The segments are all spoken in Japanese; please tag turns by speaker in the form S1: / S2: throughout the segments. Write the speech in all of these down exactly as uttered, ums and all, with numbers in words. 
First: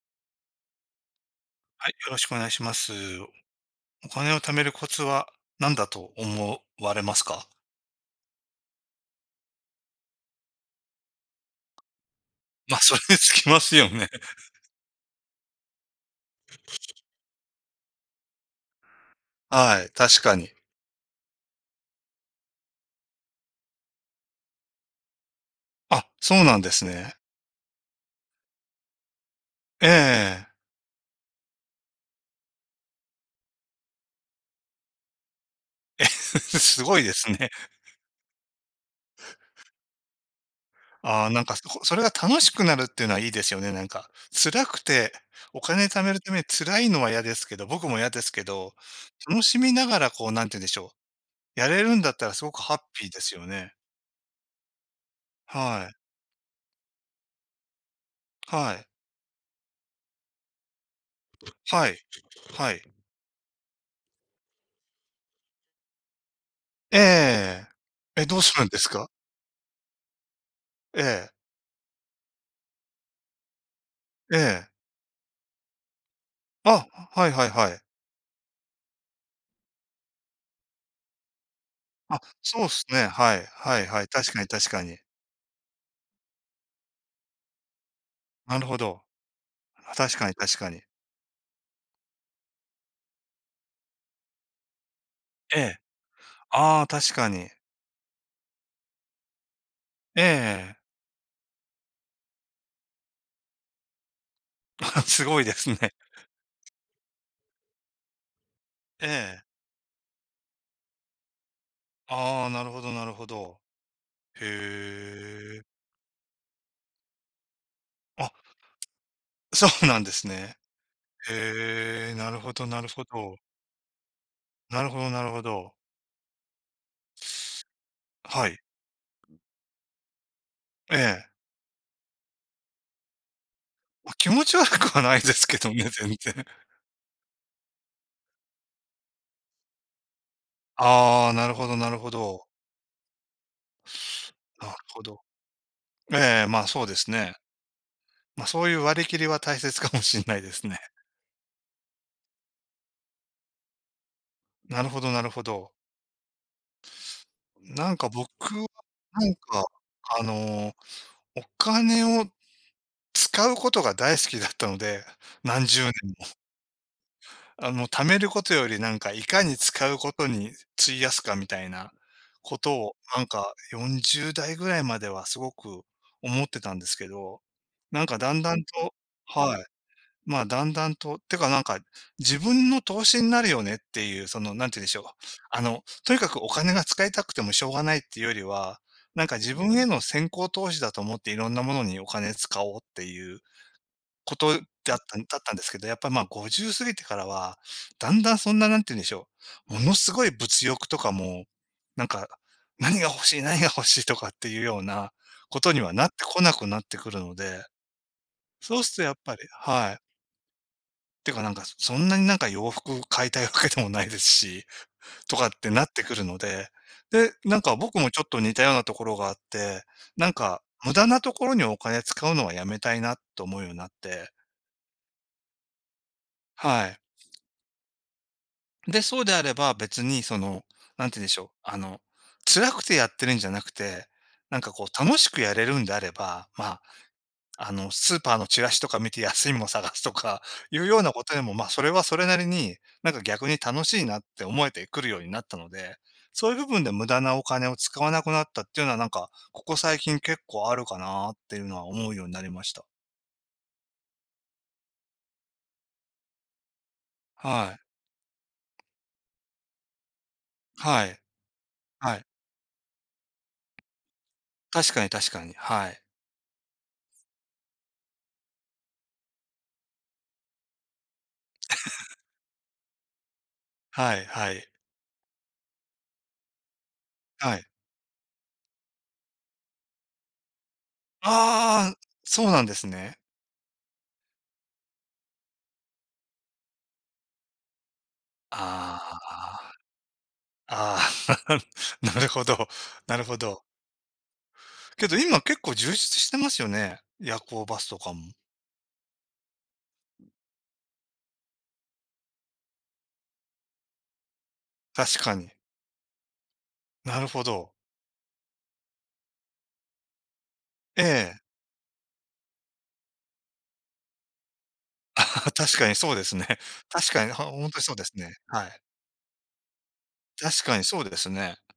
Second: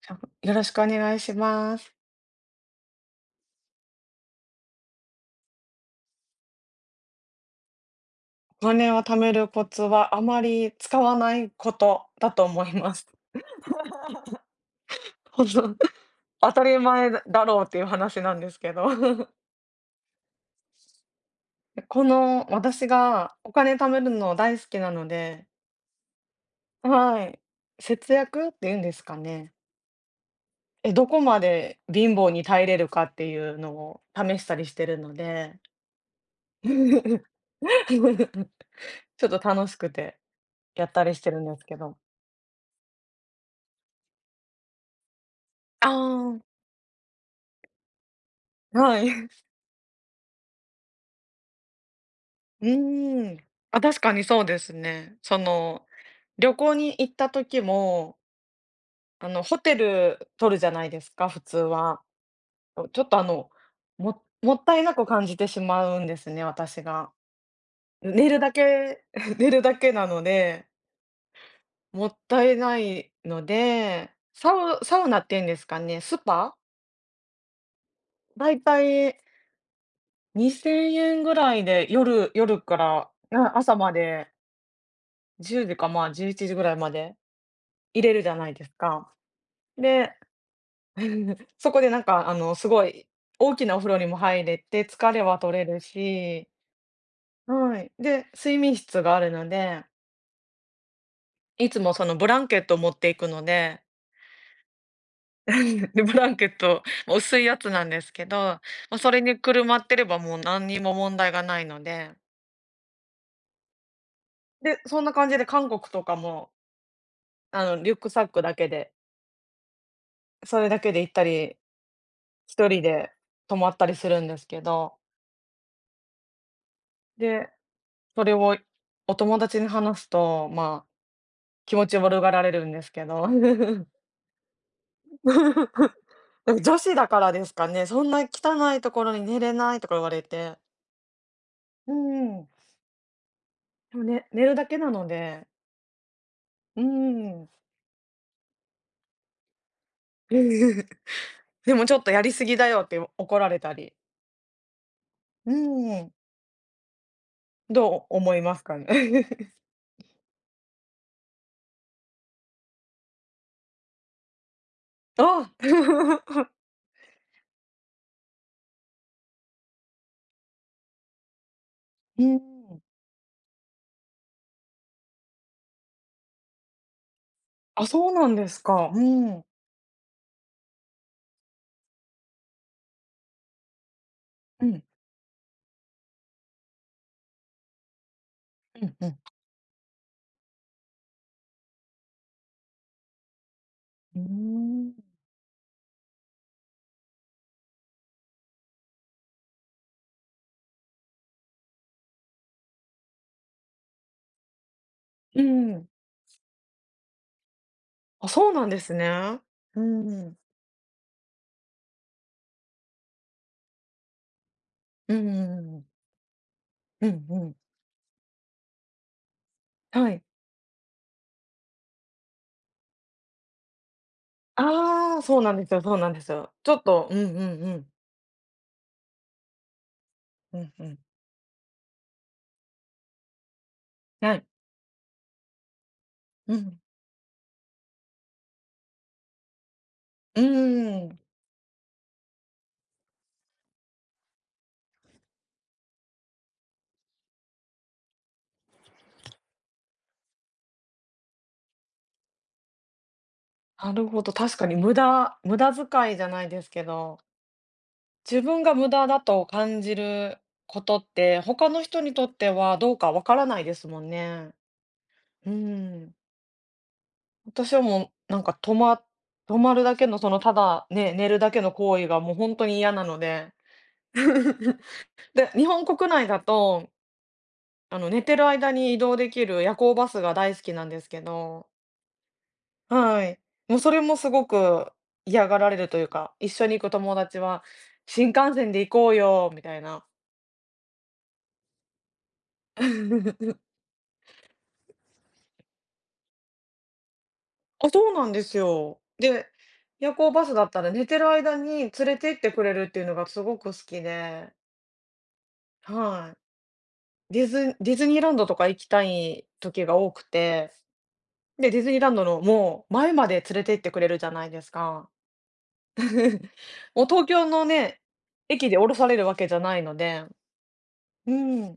S1: 多分よろしくお願いしま
S2: はい、
S1: す。
S2: よろしくお願いします。お金を貯めるコツは何だと思われますか？
S1: お金を貯めるコツはあまり使わないことだと 思い
S2: ま、あ、
S1: ま
S2: それ
S1: す。
S2: につきますよね。
S1: ほんと、当たり前だろうっていう話なんですけど。
S2: はい、確かに。
S1: この私がお金貯めるの大好きなので、
S2: あ、そうなんですね。
S1: はい。節約っていうんですかね。
S2: ええ。
S1: え、どこまで貧乏に耐えれるかっていうのを試したりしてるので、
S2: すごいで すね。
S1: ちょっと楽しくてやったりし
S2: ああ、
S1: てる
S2: なん
S1: ん
S2: か、
S1: で
S2: そ
S1: すけ
S2: そ
S1: ど。
S2: れが楽しくなるっていうのはいいですよね、なんか。辛くて、お金
S1: あ
S2: 貯めるために辛いのは嫌ですけど、僕も嫌ですけど、
S1: あ、はい。
S2: 楽しみながらこう、なんて言うんでしょう、やれるんだったらすごく
S1: う
S2: ハッピーで
S1: ー
S2: す
S1: ん。
S2: よね。
S1: あ、確かにそうですね。その、
S2: はい。
S1: 旅行に行った時も、
S2: はい。
S1: あの、ホテル取るじゃないですか、普通
S2: はい。
S1: は。
S2: はい。
S1: ちょっと、あの、ももったいなく感じてしまうんですね、私が。
S2: ええ。え、
S1: 寝
S2: ど
S1: る
S2: う
S1: だ
S2: するんです
S1: け
S2: か？
S1: 寝るだけなので、
S2: ええ、
S1: もったいないので、
S2: え
S1: サ
S2: え。
S1: ウサウナっていうんですかね、スパ？
S2: あ、はいはいはい。
S1: だいたいにせんえんぐらいで、
S2: あ、
S1: 夜夜
S2: そうっ
S1: か
S2: すね。
S1: ら、
S2: はい、
S1: 朝
S2: はい
S1: ま
S2: はい。
S1: で
S2: 確かに確かに。
S1: じゅうじか、まあ、じゅういちじぐらいまで入れるじゃない
S2: なる
S1: です
S2: ほど。
S1: か。で、
S2: 確かに確かに。
S1: そこでなんかあの、すごい大きなお風呂にも入れて、疲れは取
S2: え
S1: れ
S2: え。
S1: るし、
S2: ああ、確かに。
S1: はい。で、睡眠室があるので、
S2: ええ。
S1: いつもそのブランケットを持っていくので、
S2: すごいですね。
S1: で、ブランケット、もう薄いやつなんですけど、ま、
S2: え
S1: それに
S2: え。
S1: くるまってればもう何にも問題がないので、
S2: ああ、なるほどなるほど。
S1: で、そ
S2: へ
S1: んな感じで
S2: え。
S1: 韓国とかも、あの、リュックサッ
S2: あ、
S1: クだけで、
S2: そうなんですね。
S1: それだけで行ったり、
S2: へえ、なるほど
S1: 一
S2: な
S1: 人
S2: るほ
S1: で
S2: ど。
S1: 泊まったりするんですけ
S2: なる
S1: ど、
S2: ほどなるほど。
S1: でそれ
S2: は
S1: を
S2: い。
S1: お友達に話すと、まあ、
S2: ええ。
S1: 気持ち悪がられるんですけど。
S2: ま、気持ち悪くはないですけどね、全然。
S1: 女子だからですかね。そんな汚いところに寝れないとか言われて。
S2: ああ、なるほどな
S1: う
S2: るほど。
S1: ん。でもね、寝るだ
S2: なる
S1: けな
S2: ほ
S1: の
S2: ど。
S1: で、
S2: ええ、まあ、
S1: う
S2: そうですね。
S1: ん。
S2: まあ、そういう割り切りは大切かもしれないですね。
S1: でもちょっとやりすぎだよって怒られたり。
S2: なるほどなるほ
S1: う
S2: ど。
S1: ん。
S2: なん
S1: ど
S2: か
S1: う
S2: 僕
S1: 思います
S2: は、
S1: か
S2: な
S1: ね？
S2: んか、あの、お金を使うことが大好きだったので、
S1: あ
S2: 何十年も。あの、貯めることよりなんかいかに使うことに費やすかみたいな
S1: うん。
S2: ことを、なんかよんじゅうだい代ぐらいまではすごく思ってたんですけど、
S1: あ、
S2: なん
S1: そう
S2: か
S1: な
S2: だ
S1: ん
S2: ん
S1: で
S2: だ
S1: す
S2: ん
S1: か。
S2: と。
S1: うん。
S2: はい。まあ、だんだんと、てかなんか、自分の投資になるよねっていう、その、
S1: う
S2: なんて言
S1: ん。
S2: うんでしょう。あの、とにかくお金が使いたくてもしょうがないっていうよりは、
S1: うんうん。
S2: なんか自分への先行投資だと思っていろんなものにお金使おうっていう
S1: うー
S2: こと
S1: ん。
S2: だっただったんですけど、やっぱりまあごじゅう過ぎてからは、だんだんそんな、なんて言うんでしょう。ものすごい物欲とかも、なんか、何が欲しい、何が欲しいとかっていうような
S1: う
S2: ことに
S1: ん。
S2: はなってこなくなってくるので、
S1: あ、そうなんで
S2: そうす
S1: す
S2: るとやっぱ
S1: ね。
S2: り。
S1: う
S2: はい。
S1: ん。
S2: てかなんか、そんなになんか洋服買いたいわけでもないですし、
S1: うんう
S2: とかっ
S1: んうん
S2: て
S1: う
S2: な
S1: ん。
S2: ってくるので、
S1: うん
S2: で、
S1: うん。
S2: なんか僕もちょっと似たようなところがあって、
S1: はい。
S2: なんか無駄なところにお金使うのはやめたいなと思うようになって、
S1: ああ、そうなんですよそうなんですよ。ちょっ
S2: はい。
S1: と、うんうんうん。
S2: で、そうであれば別にそ
S1: う
S2: の、
S1: んうん。
S2: なんて言うんでしょう、あの、辛くてやってるんじゃなくて、
S1: はい。
S2: なんかこう楽しくやれるんであれば、
S1: う
S2: ま
S1: ん。
S2: ああの、スーパーのチラシとか見て安いもの探すと
S1: う
S2: かいうよう
S1: ー
S2: な
S1: ん。
S2: ことでも、まあ、それはそれなりに、なんか逆に楽しいなって思えてくるようになったので、そういう部分で無駄なお金を使わなくなったっていうのは、なんか、ここ最近結構あるかなっていうのは思うようになりました。
S1: なるほど、確かに無駄無駄遣いじゃないですけど、
S2: はい。
S1: 自分が無駄だと感じることっ
S2: はい。
S1: て、他の人に
S2: は
S1: と
S2: い。
S1: ってはどうかわからないですもんね。
S2: 確かに確か
S1: うー
S2: に。はい。
S1: ん。私はもうなんか、止ま止まるだけのそのただね、寝るだけの行為がもう本当に嫌なので。
S2: はいはい。
S1: で、日本国内だと、
S2: はい。
S1: あの、寝てる間に移動できる夜行バスが大好きなんですけど、
S2: ああ、そうなんですね。
S1: はい。もうそれもすごく嫌がられるというか、一緒に行く友達は「新幹線で行こうよ」み
S2: あ
S1: たいな。
S2: あ、ああ、なるほど、なるほど。けど今結構充実してますよね。夜行バス
S1: あ、
S2: と
S1: そ
S2: か
S1: うな
S2: も。
S1: んですよ。で、夜行バスだったら寝てる間に連れて行ってくれるっていうのがすごく好きで、
S2: 確かに。
S1: は
S2: なる
S1: い。
S2: ほ
S1: ディ
S2: ど。
S1: ズディズニーランドとか行きたい時が多くて、
S2: ええ。
S1: で、ディズニーランドのもう前まで連れて行ってくれるじゃないですか。
S2: あ、確かにそうですね。
S1: もう
S2: 確か
S1: 東
S2: に、本
S1: 京の
S2: ほんとにそう
S1: ね、
S2: ですね。は
S1: 駅で
S2: い。
S1: 降ろされるわけじゃないので、
S2: 確かにそうです
S1: う
S2: ね。
S1: ん。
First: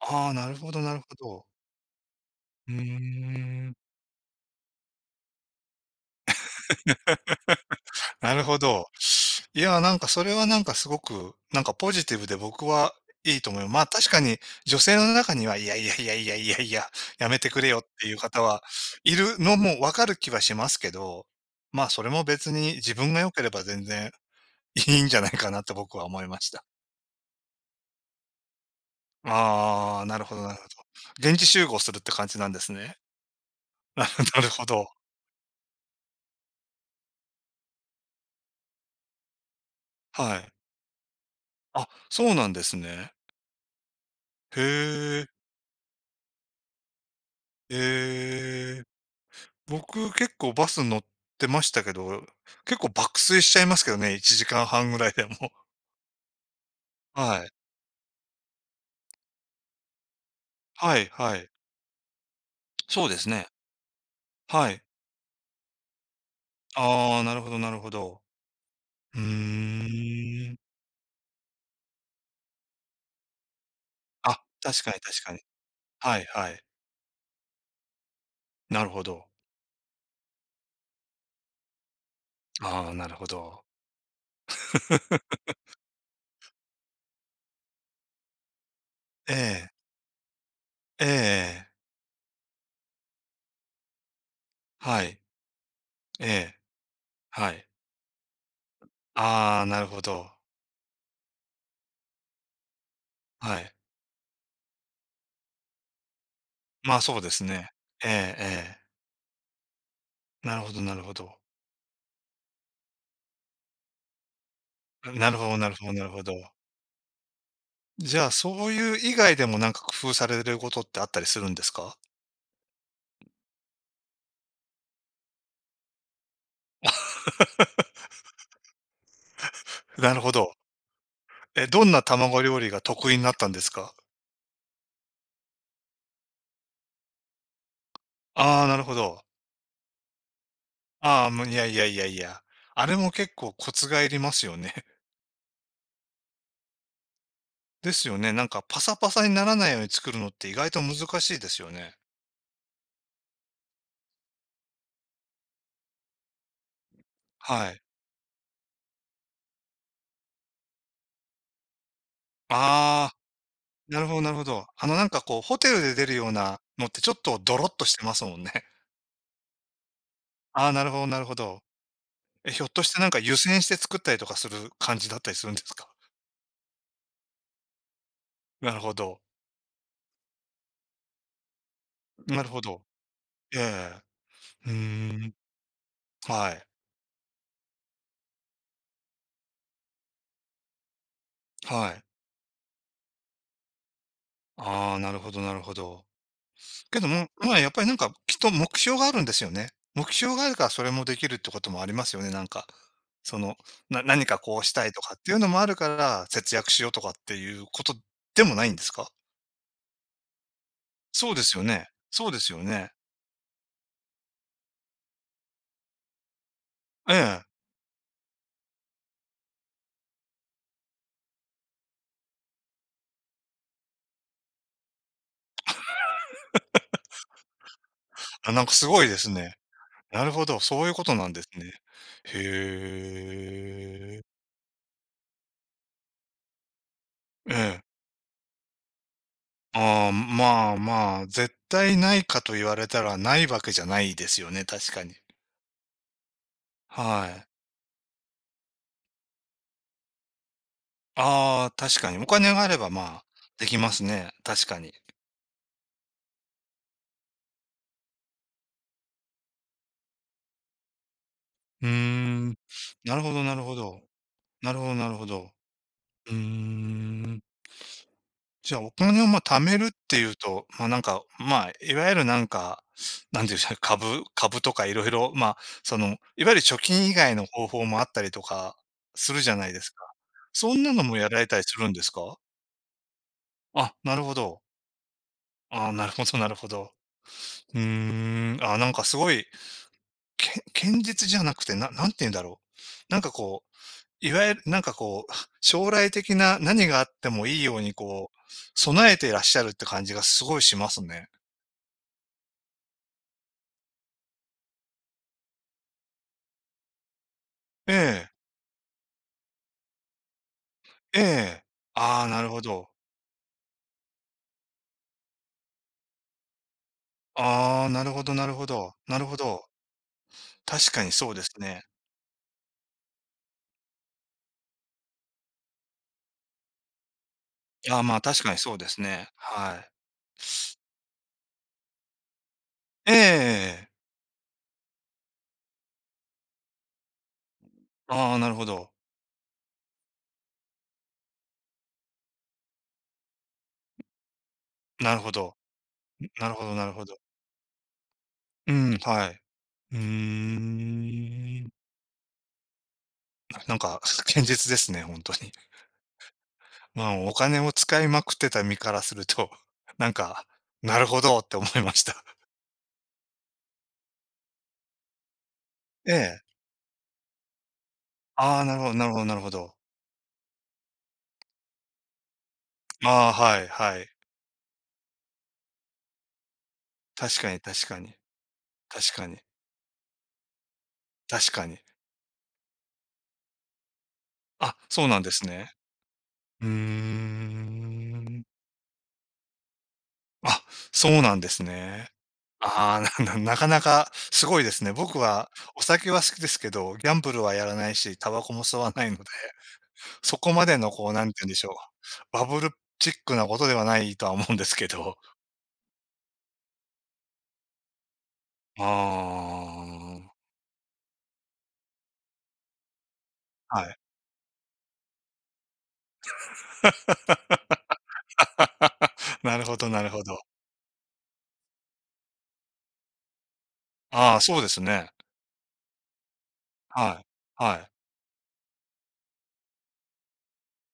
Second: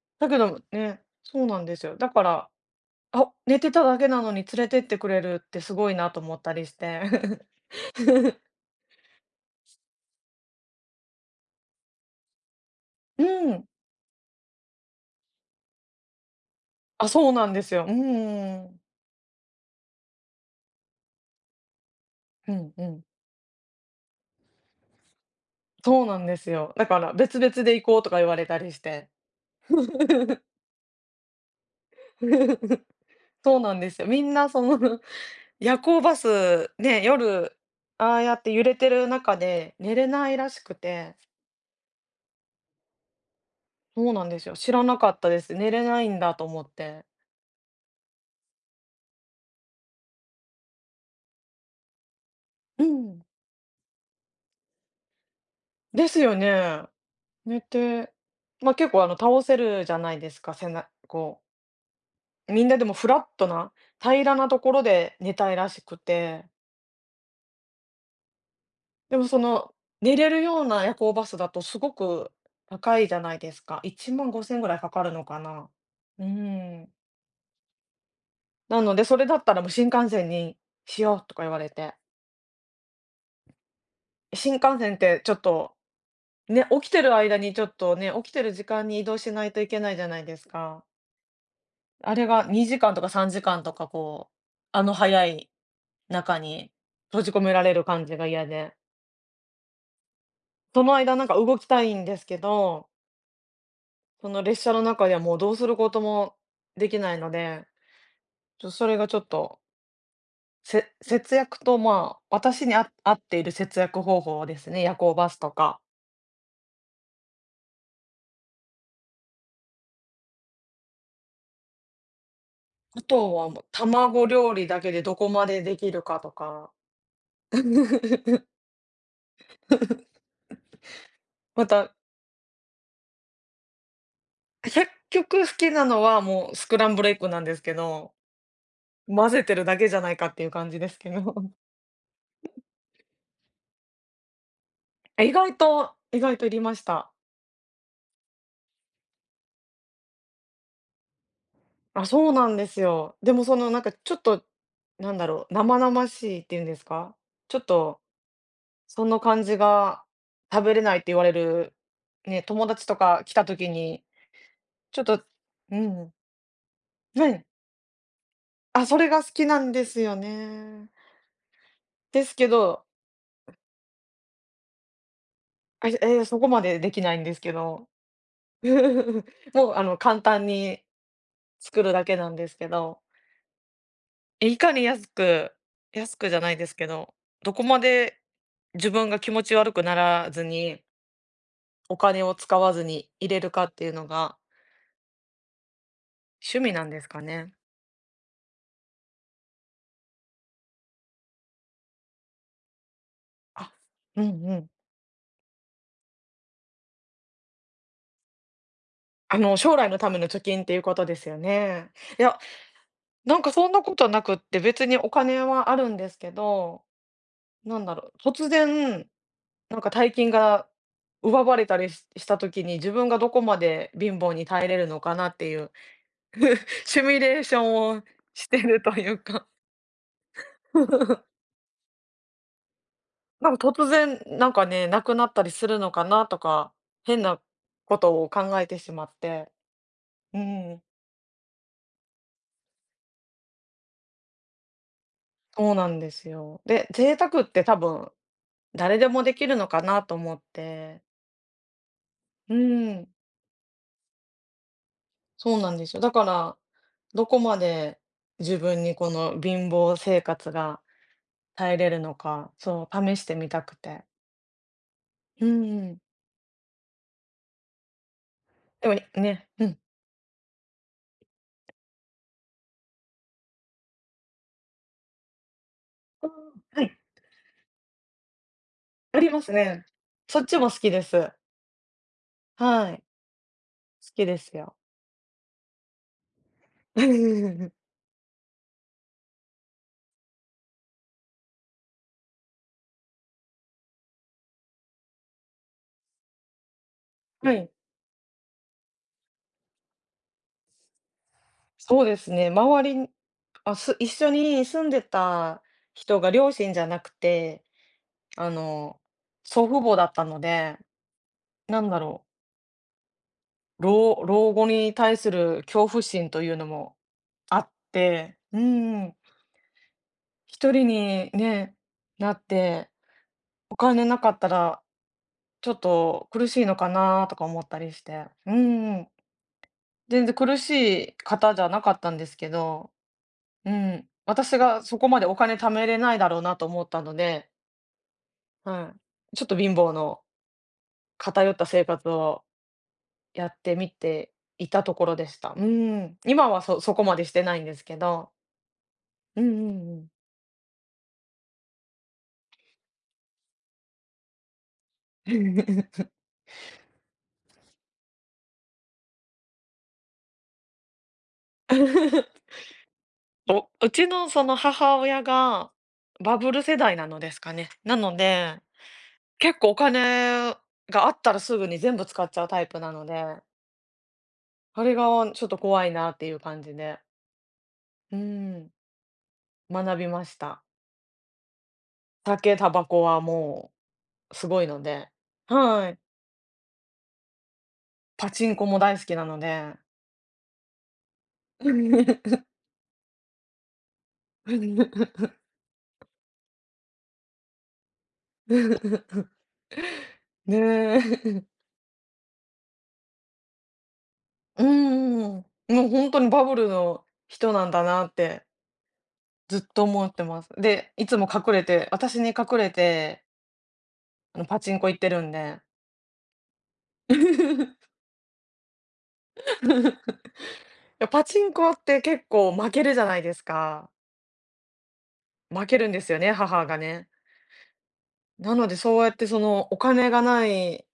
S2: あ
S1: だ
S2: あ、
S1: け
S2: なる
S1: ど
S2: ほどなる
S1: ね、
S2: ほ
S1: そう
S2: ど。
S1: なんですよ。だから、
S2: う
S1: あ、寝
S2: ー
S1: て
S2: ん。
S1: ただけなのに連れてってくれるってすごいなと思ったりして。
S2: なるほど。いや、なんかそれはなんかすごく、なんかポジティブで僕は
S1: う
S2: いいと思い
S1: ん。
S2: ます。 まあ、確かに女性の中には、いやいやいやいやいやいや、
S1: あ、
S2: や
S1: そう
S2: め
S1: な
S2: て
S1: ん
S2: く
S1: で
S2: れ
S1: す
S2: よっ
S1: よ。うんう
S2: ていう方は
S1: んうん。
S2: いるのもわかる気はしますけど、まあ、それも別に自分が良ければ全然いいんじゃないかなって僕
S1: そ
S2: は
S1: うな
S2: 思
S1: ん
S2: い
S1: で
S2: まし
S1: す
S2: た。
S1: よ。だから別々で行こうとか言われたりして。
S2: ああ、なるほど なるほど。現地集合するって感じなんですね。
S1: そうなんで す
S2: な
S1: よ。みん
S2: る
S1: なそ
S2: ほど。
S1: の 夜行バスね、夜ああやって揺れてる中で寝れな
S2: は
S1: い
S2: い。
S1: らしくて。
S2: あ、そうなんですね。
S1: そうなんですよ。知らなか
S2: へ
S1: っ
S2: え。
S1: たです。寝れないんだと思って。
S2: ええ。僕、結構バス乗ってましたけど、結
S1: う
S2: 構爆
S1: ん。
S2: 睡しちゃいますけどね、いちじかんはんぐらいでも。
S1: ですよね。
S2: はい。
S1: 寝て、ま、あ結構あの倒せるじゃないですか、せな
S2: はいは
S1: こ
S2: い。
S1: う、みんなでも
S2: そう
S1: フ
S2: で
S1: ラッ
S2: す
S1: ト
S2: ね。
S1: な、平らなと
S2: は
S1: こ
S2: い。
S1: ろで寝たいらしくて、
S2: ああ、なるほどなるほど。
S1: で
S2: う
S1: もその、寝れる
S2: ーん。
S1: ような夜行バスだとすごく高いじゃないですか。1万
S2: あ、
S1: 5千ぐらい
S2: 確か
S1: か
S2: に
S1: かる
S2: 確
S1: の
S2: か
S1: か
S2: に。
S1: な。
S2: はい
S1: う
S2: はい。
S1: ーん。な
S2: なる
S1: の
S2: ほ
S1: で、それ
S2: ど。
S1: だったらもう新幹線にしようとか言われて、
S2: ああ、なるほど。
S1: 新幹線ってちょっとね、起きてる間にちょっとね、起きてる時間に移動し
S2: え
S1: ないとい
S2: え。
S1: けないじゃないですか。
S2: えええ。
S1: あれがにじかんとかさんじかんとかこう、あの
S2: はい。
S1: 早い
S2: え
S1: 中
S2: え。
S1: に閉じ込
S2: は
S1: めら
S2: い。
S1: れる感じが嫌で、
S2: ああ、なるほど。
S1: その間なんか動きたいんですけど、
S2: はい。
S1: その列車の中ではもうどうすることもで
S2: ま
S1: き
S2: あ、
S1: な
S2: そ
S1: い
S2: うで
S1: の
S2: す
S1: で、
S2: ね。えええ
S1: ちょ
S2: え。
S1: それがちょっと、
S2: なるほど
S1: せ
S2: なるほど。
S1: 節約と、まあ、私にあ合っている節約方法ですね、夜行
S2: な
S1: バ
S2: る
S1: ス
S2: ほ
S1: と
S2: どなる
S1: か。
S2: ほどなるほど。じゃあ、そういう以外でもなんか工夫されてることってあったりするんですか？
S1: あとはもう卵料理だけでどこまでできるかとか。
S2: なるほど。え、
S1: ま
S2: どん
S1: た、
S2: な卵料理が得意になったんですか？
S1: 100曲好きなのは、もうスクランブルエッグなんですけど、
S2: ああー、なるほど。
S1: 混ぜてるだけじゃないかっていう感じですけ
S2: ああ、
S1: ど。
S2: もう、いやいやいやいや。あれも結構コツがいりますよね。
S1: あ、意外と意外といりました。
S2: ですよね。なんかパサパサにならないように作るのって意外と難しいですよね。
S1: あ、そうなんですよ。でもそのなんかちょっと、なんだろう、生々しいっていうんですか、ちょっ
S2: はい。
S1: とその感じが食べれないって言われる、ね、友達と
S2: ああ、
S1: か来た時
S2: な
S1: に、
S2: るほどなるほど。あの、
S1: ちょ
S2: な
S1: っ
S2: んか
S1: と
S2: こうホテ
S1: う
S2: ルで出
S1: ん、
S2: るようなのってちょっと
S1: ね、
S2: ドロっとしてますもんね。
S1: あ、それが好きなんですよ
S2: ああ、な
S1: ね。
S2: るほどなるほど。
S1: ですけ
S2: え、ひょっと
S1: ど、
S2: してなんか湯煎して作ったりとかする感じだったりするんですか？
S1: あ、ええ、そこまでできないんですけど。
S2: なるほど。
S1: もう、あの、簡単に作るだけなん
S2: な
S1: で
S2: る
S1: す
S2: ほ
S1: け
S2: ど。
S1: ど、
S2: ええ。
S1: え、い
S2: うー
S1: かに安
S2: ん。
S1: く安くじゃな
S2: は
S1: い
S2: い。
S1: ですけど、どこまで自分が気持ち悪くならずに、
S2: は
S1: お
S2: い。
S1: 金を使わずに入れるかっていうのが
S2: ああ、なるほどなるほど。
S1: 趣味なん
S2: け
S1: で
S2: ど
S1: すか
S2: も、
S1: ね。
S2: まあ、やっぱりなんか、きっと目標があるんですよね。目標があるからそれもできるってこともありますよね、なんか。その、
S1: あ、
S2: な
S1: う
S2: 何か
S1: んう
S2: こう
S1: ん。
S2: したいとかっていうのもあるから、節約しようとかっていうことでもないんですか？
S1: あの、将来のための貯金っていうことです
S2: そう
S1: よ
S2: ですよね。
S1: ね。い
S2: そうで
S1: や、
S2: すよね。
S1: なんかそんなことなくって、別にお金はあるんですけど、
S2: ええ。
S1: なんだろう、突然なんか大金が奪われたりしした時に、自分がどこまで貧乏に耐えれるのかなっていう シミュレーションをし
S2: あ、
S1: て
S2: なんか
S1: る
S2: す
S1: と
S2: ごい
S1: い
S2: で
S1: う
S2: す
S1: か。
S2: ね。なるほど、そういうことなんで すね。へ
S1: なんか突然、
S2: え。
S1: なんかね、なくなったりするのかなとか、変な
S2: ええ。
S1: ことを考えてしまって。
S2: ああ、
S1: う
S2: まあ
S1: ん、
S2: まあ、絶対ないかと言われたらないわけじゃないですよね、確かに。
S1: そうなんですよ。で、贅
S2: は
S1: 沢
S2: い。
S1: って多分誰でもできるのかなと思って。
S2: ああ、確かに。お金
S1: う
S2: があれば、ま
S1: ん、
S2: あ、できますね、確かに。
S1: そうなんですよ。だから、どこまで自分にこの貧乏生活が耐え
S2: うー
S1: れるのか、
S2: ん。
S1: そう、
S2: な
S1: 試
S2: る
S1: し
S2: ほ
S1: て
S2: ど
S1: み
S2: なる
S1: た
S2: ほ
S1: く
S2: ど。
S1: て。
S2: なるほどなるほ
S1: う
S2: ど。
S1: んうん。
S2: うーん。じゃあ、
S1: で
S2: お
S1: も、
S2: 金を、ま、
S1: ね、
S2: 貯
S1: う
S2: め
S1: ん。
S2: るっていうと、ま、なんか、まあ、いわゆるなんか、なんていうんですか株株とかいろいろまあ、その、
S1: うん
S2: いわゆる貯
S1: はい、
S2: 金以外の方法もあったりとか
S1: あり
S2: す
S1: ま
S2: るじ
S1: す
S2: ゃないで
S1: ね。
S2: すか。
S1: そっちも
S2: そ
S1: 好
S2: ん
S1: き
S2: なの
S1: で
S2: もや
S1: す。
S2: られたりするんですか？
S1: はい、
S2: あ、
S1: 好
S2: なる
S1: き
S2: ほ
S1: です
S2: ど。
S1: よ。
S2: あーなるほどなるほど。うーん、あー、なんかすごい、け堅実じゃなくて、ななんて言うんだろう。なんかこう、いわゆるなんかこう、将来的な何があっても
S1: は
S2: いい
S1: い、
S2: ようにこう、備えていらっしゃるって感じがすごいしますね。
S1: そうですね、周りにあ、す一緒に住んでた人が両親じゃなくて、
S2: ええ、
S1: あの、祖父母だったので、
S2: ええ。
S1: なんだ
S2: あ
S1: ろ
S2: あ、なるほど。
S1: う、老老後に対する恐怖心というのもあっ
S2: ああ、なるほど
S1: て、
S2: なる
S1: うう
S2: ほど。
S1: ん、
S2: なるほど。
S1: 一人
S2: 確かにそ
S1: に
S2: うです
S1: ね、
S2: ね。
S1: なってお金なかったら、ちょっと苦しいのかなとか思ったり
S2: ああ、
S1: し
S2: まあ、
S1: て。
S2: 確か
S1: う
S2: にそうで
S1: ん
S2: す
S1: ん。
S2: ね。はい。
S1: 全然苦しい方じゃなかったんですけど、
S2: ええ
S1: う
S2: ええ。
S1: ん。私がそこまでお金貯めれないだろうなと思ったので、
S2: ああ、なるほど。
S1: はい。ちょっと貧乏の偏った生活をやってみていたとこ
S2: な
S1: ろ
S2: る
S1: で
S2: ほ
S1: した。
S2: ど。
S1: うん。
S2: な
S1: 今
S2: る
S1: は
S2: ほど
S1: そ
S2: なる
S1: そこ
S2: ほ
S1: ま
S2: ど。
S1: でしてないんですけど。
S2: うん、はい。
S1: うんうんう
S2: う
S1: ん。
S2: ーん。なんか、堅実ですね、本当に。まあ、お金を使いまくってた身からすると、なんか、なるほどって思いました。
S1: おうちのその母親が バ
S2: ええ。
S1: ブル世代なのですかね。なの
S2: あ
S1: で
S2: あ、なるほどなるほどなるほ
S1: 結構
S2: ど。
S1: お金があったらすぐに全部使っちゃうタイプなので、
S2: ああ、はいはい。
S1: それがちょっと怖いなっていう感じで、
S2: 確かに確かに。
S1: うん、
S2: 確かに。
S1: 学びました。
S2: 確かに。
S1: 酒、タバコはもうすごい
S2: あ、
S1: の
S2: そう
S1: で、
S2: なんですね。
S1: はい。
S2: うー
S1: パ
S2: ん。
S1: チンコも大好きなので。
S2: あ、そうなんですね。ああ、な ななかなかすごいですね。僕はお酒は好きですけど、ギャンブルはやらないし、タバコも吸わないので。そこ
S1: ね
S2: までのこう、なんて
S1: え。
S2: 言うんでしょう、バブルチックなことではないとは思うん
S1: う
S2: ですけど。
S1: んうんうん。もう本当にバブルの人なんだなって
S2: あ
S1: ずっと思ってま
S2: あ。
S1: す。で、いつも隠れて私に隠れて、
S2: はい。
S1: あの、パチンコ行ってるんで。
S2: なるほどなるほど。
S1: いや、パチンコって結構負けるじゃないですか。
S2: ああ、そうですね。
S1: 負けるんですよね、母がね。
S2: はい。はい。
S1: なので、そうやってそのお金がない、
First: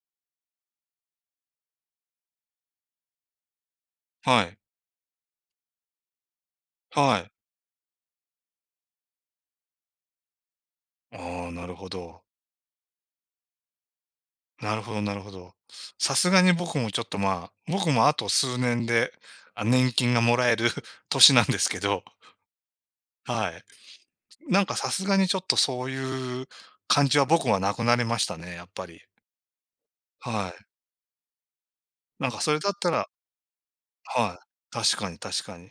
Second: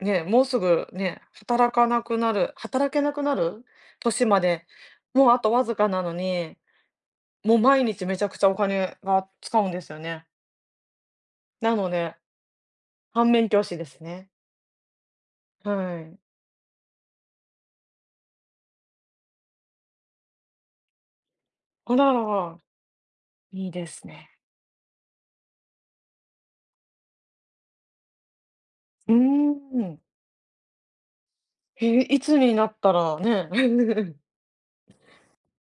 S1: ね、もうすぐね、働かなくなる、働けなくなる年ま
S2: はい。
S1: で、もうあとわずかなのに、
S2: はい。
S1: もう毎日めちゃくちゃお金が使うんですよね。
S2: ああ、なる
S1: な
S2: ほ
S1: ので、
S2: ど。
S1: 反面教師ですね。
S2: なるほどなるほど。
S1: は
S2: さ
S1: い。
S2: すがに僕もちょっと、まあ、僕もあと数年で、あ、年金がもらえる 年なんですけ
S1: あ
S2: ど、
S1: らら、
S2: はい。
S1: いいですね。
S2: なんかさすがにちょっとそういう感じは僕はなくなりましたね、やっぱり。
S1: うーん。
S2: はい。
S1: へえ、い
S2: なん
S1: つ
S2: かそ
S1: に
S2: れ
S1: な
S2: だっ
S1: っ
S2: た
S1: た
S2: ら。
S1: らね。
S2: はい。確かに確かに。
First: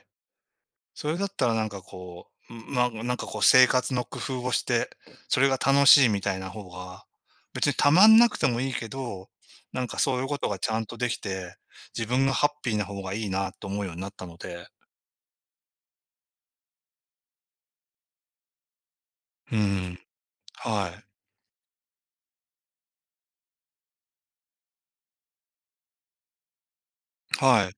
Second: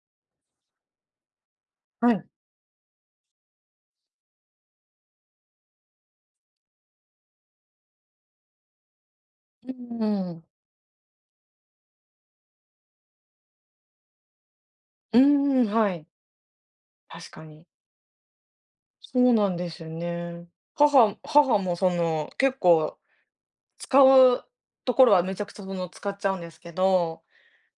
S2: それだったらなんか
S1: はい。
S2: こう、ん、まあ、なんかこう生活の工夫をして、それが楽しいみたいな方が、別にたまんなくてもいいけど、なんか
S1: う
S2: そういうこ
S1: ん。
S2: とがちゃんとできて、自分がハッピーな方がいいなと思うようになったので。
S1: うん、はい。確かに。そうな
S2: う
S1: んですよ
S2: ん、
S1: ね。
S2: はい。
S1: 母母もその、結構使うところはめちゃくちゃその、使っちゃうんですけど、
S2: はい。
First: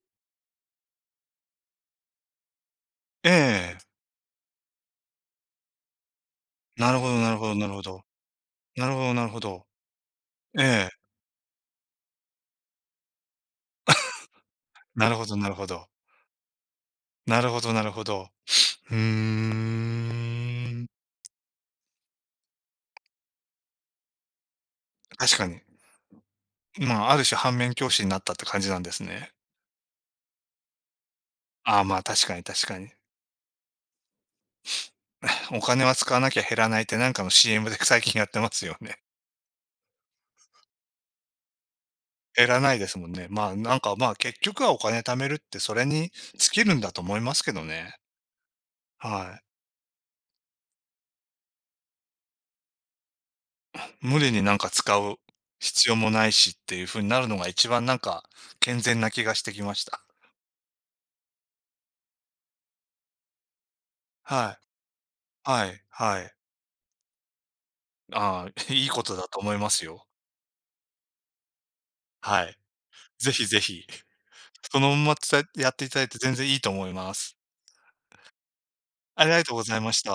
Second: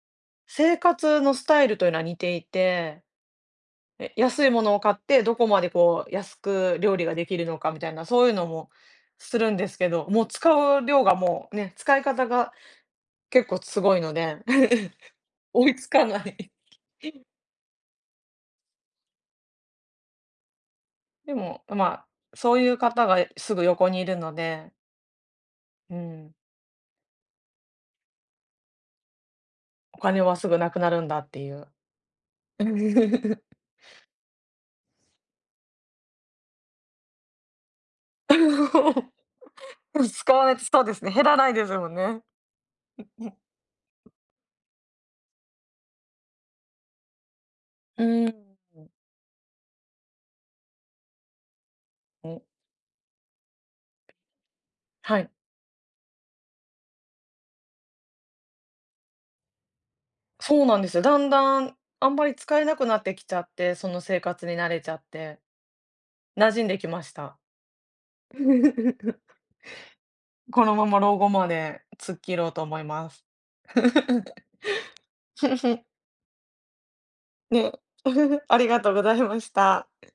S1: 生活のスタイルというのは似ていて、
S2: ええ。
S1: え、安いものを買ってどこまでこう安く
S2: な
S1: 料
S2: る
S1: 理
S2: ほ
S1: が
S2: ど
S1: で
S2: な
S1: き
S2: る
S1: る
S2: ほど
S1: の
S2: な
S1: か
S2: る
S1: み
S2: ほ
S1: たい
S2: ど。
S1: な、そういうのも
S2: なるほどなる
S1: す
S2: ほ
S1: るん
S2: ど。
S1: ですけど、もう
S2: え
S1: 使う
S2: え。
S1: 量がもうね、使い方が結構すごいので、
S2: なるほどなるほ
S1: 追い
S2: ど。
S1: つかない。
S2: なるほどなるほど。うーん。
S1: でも、まあ、そういう方がすぐ横にいるので、
S2: 確かに。
S1: うん、
S2: まあ、ある種反面教師になったって感じなんですね。
S1: お金はすぐなくなるんだっていう。
S2: ああ、まあ、確かに
S1: う
S2: 確かに。
S1: ん
S2: お金は使わなきゃ減らないってなんかの シーエム で最近やってますよね。
S1: 使わないとそうですね、減らないですもんね。
S2: 減らないですもんね。まあ、なんか、まあ、結局はお金貯めるってそれに尽きるんだと思いますけどね。
S1: うん、
S2: はい。
S1: ん、
S2: 無理になんか使う
S1: はい。
S2: 必要もないしっていう風になるのが一番なんか健全な気がしてきました。
S1: そうなんですよ。だんだん、あんまり使えなくなってきちゃって、その生活に
S2: は
S1: 慣れちゃって、
S2: い。はい。はい。
S1: 馴染んできました。
S2: ああ、いいことだと 思いますよ。
S1: このまま老後まで突っ切
S2: は
S1: ろう
S2: い。
S1: と思います。
S2: ぜひぜひ。そのままつやっていただいて全然いいと思います。
S1: ね、ありがとうござい
S2: あり
S1: ま
S2: がと
S1: し
S2: うござい
S1: た。
S2: ました。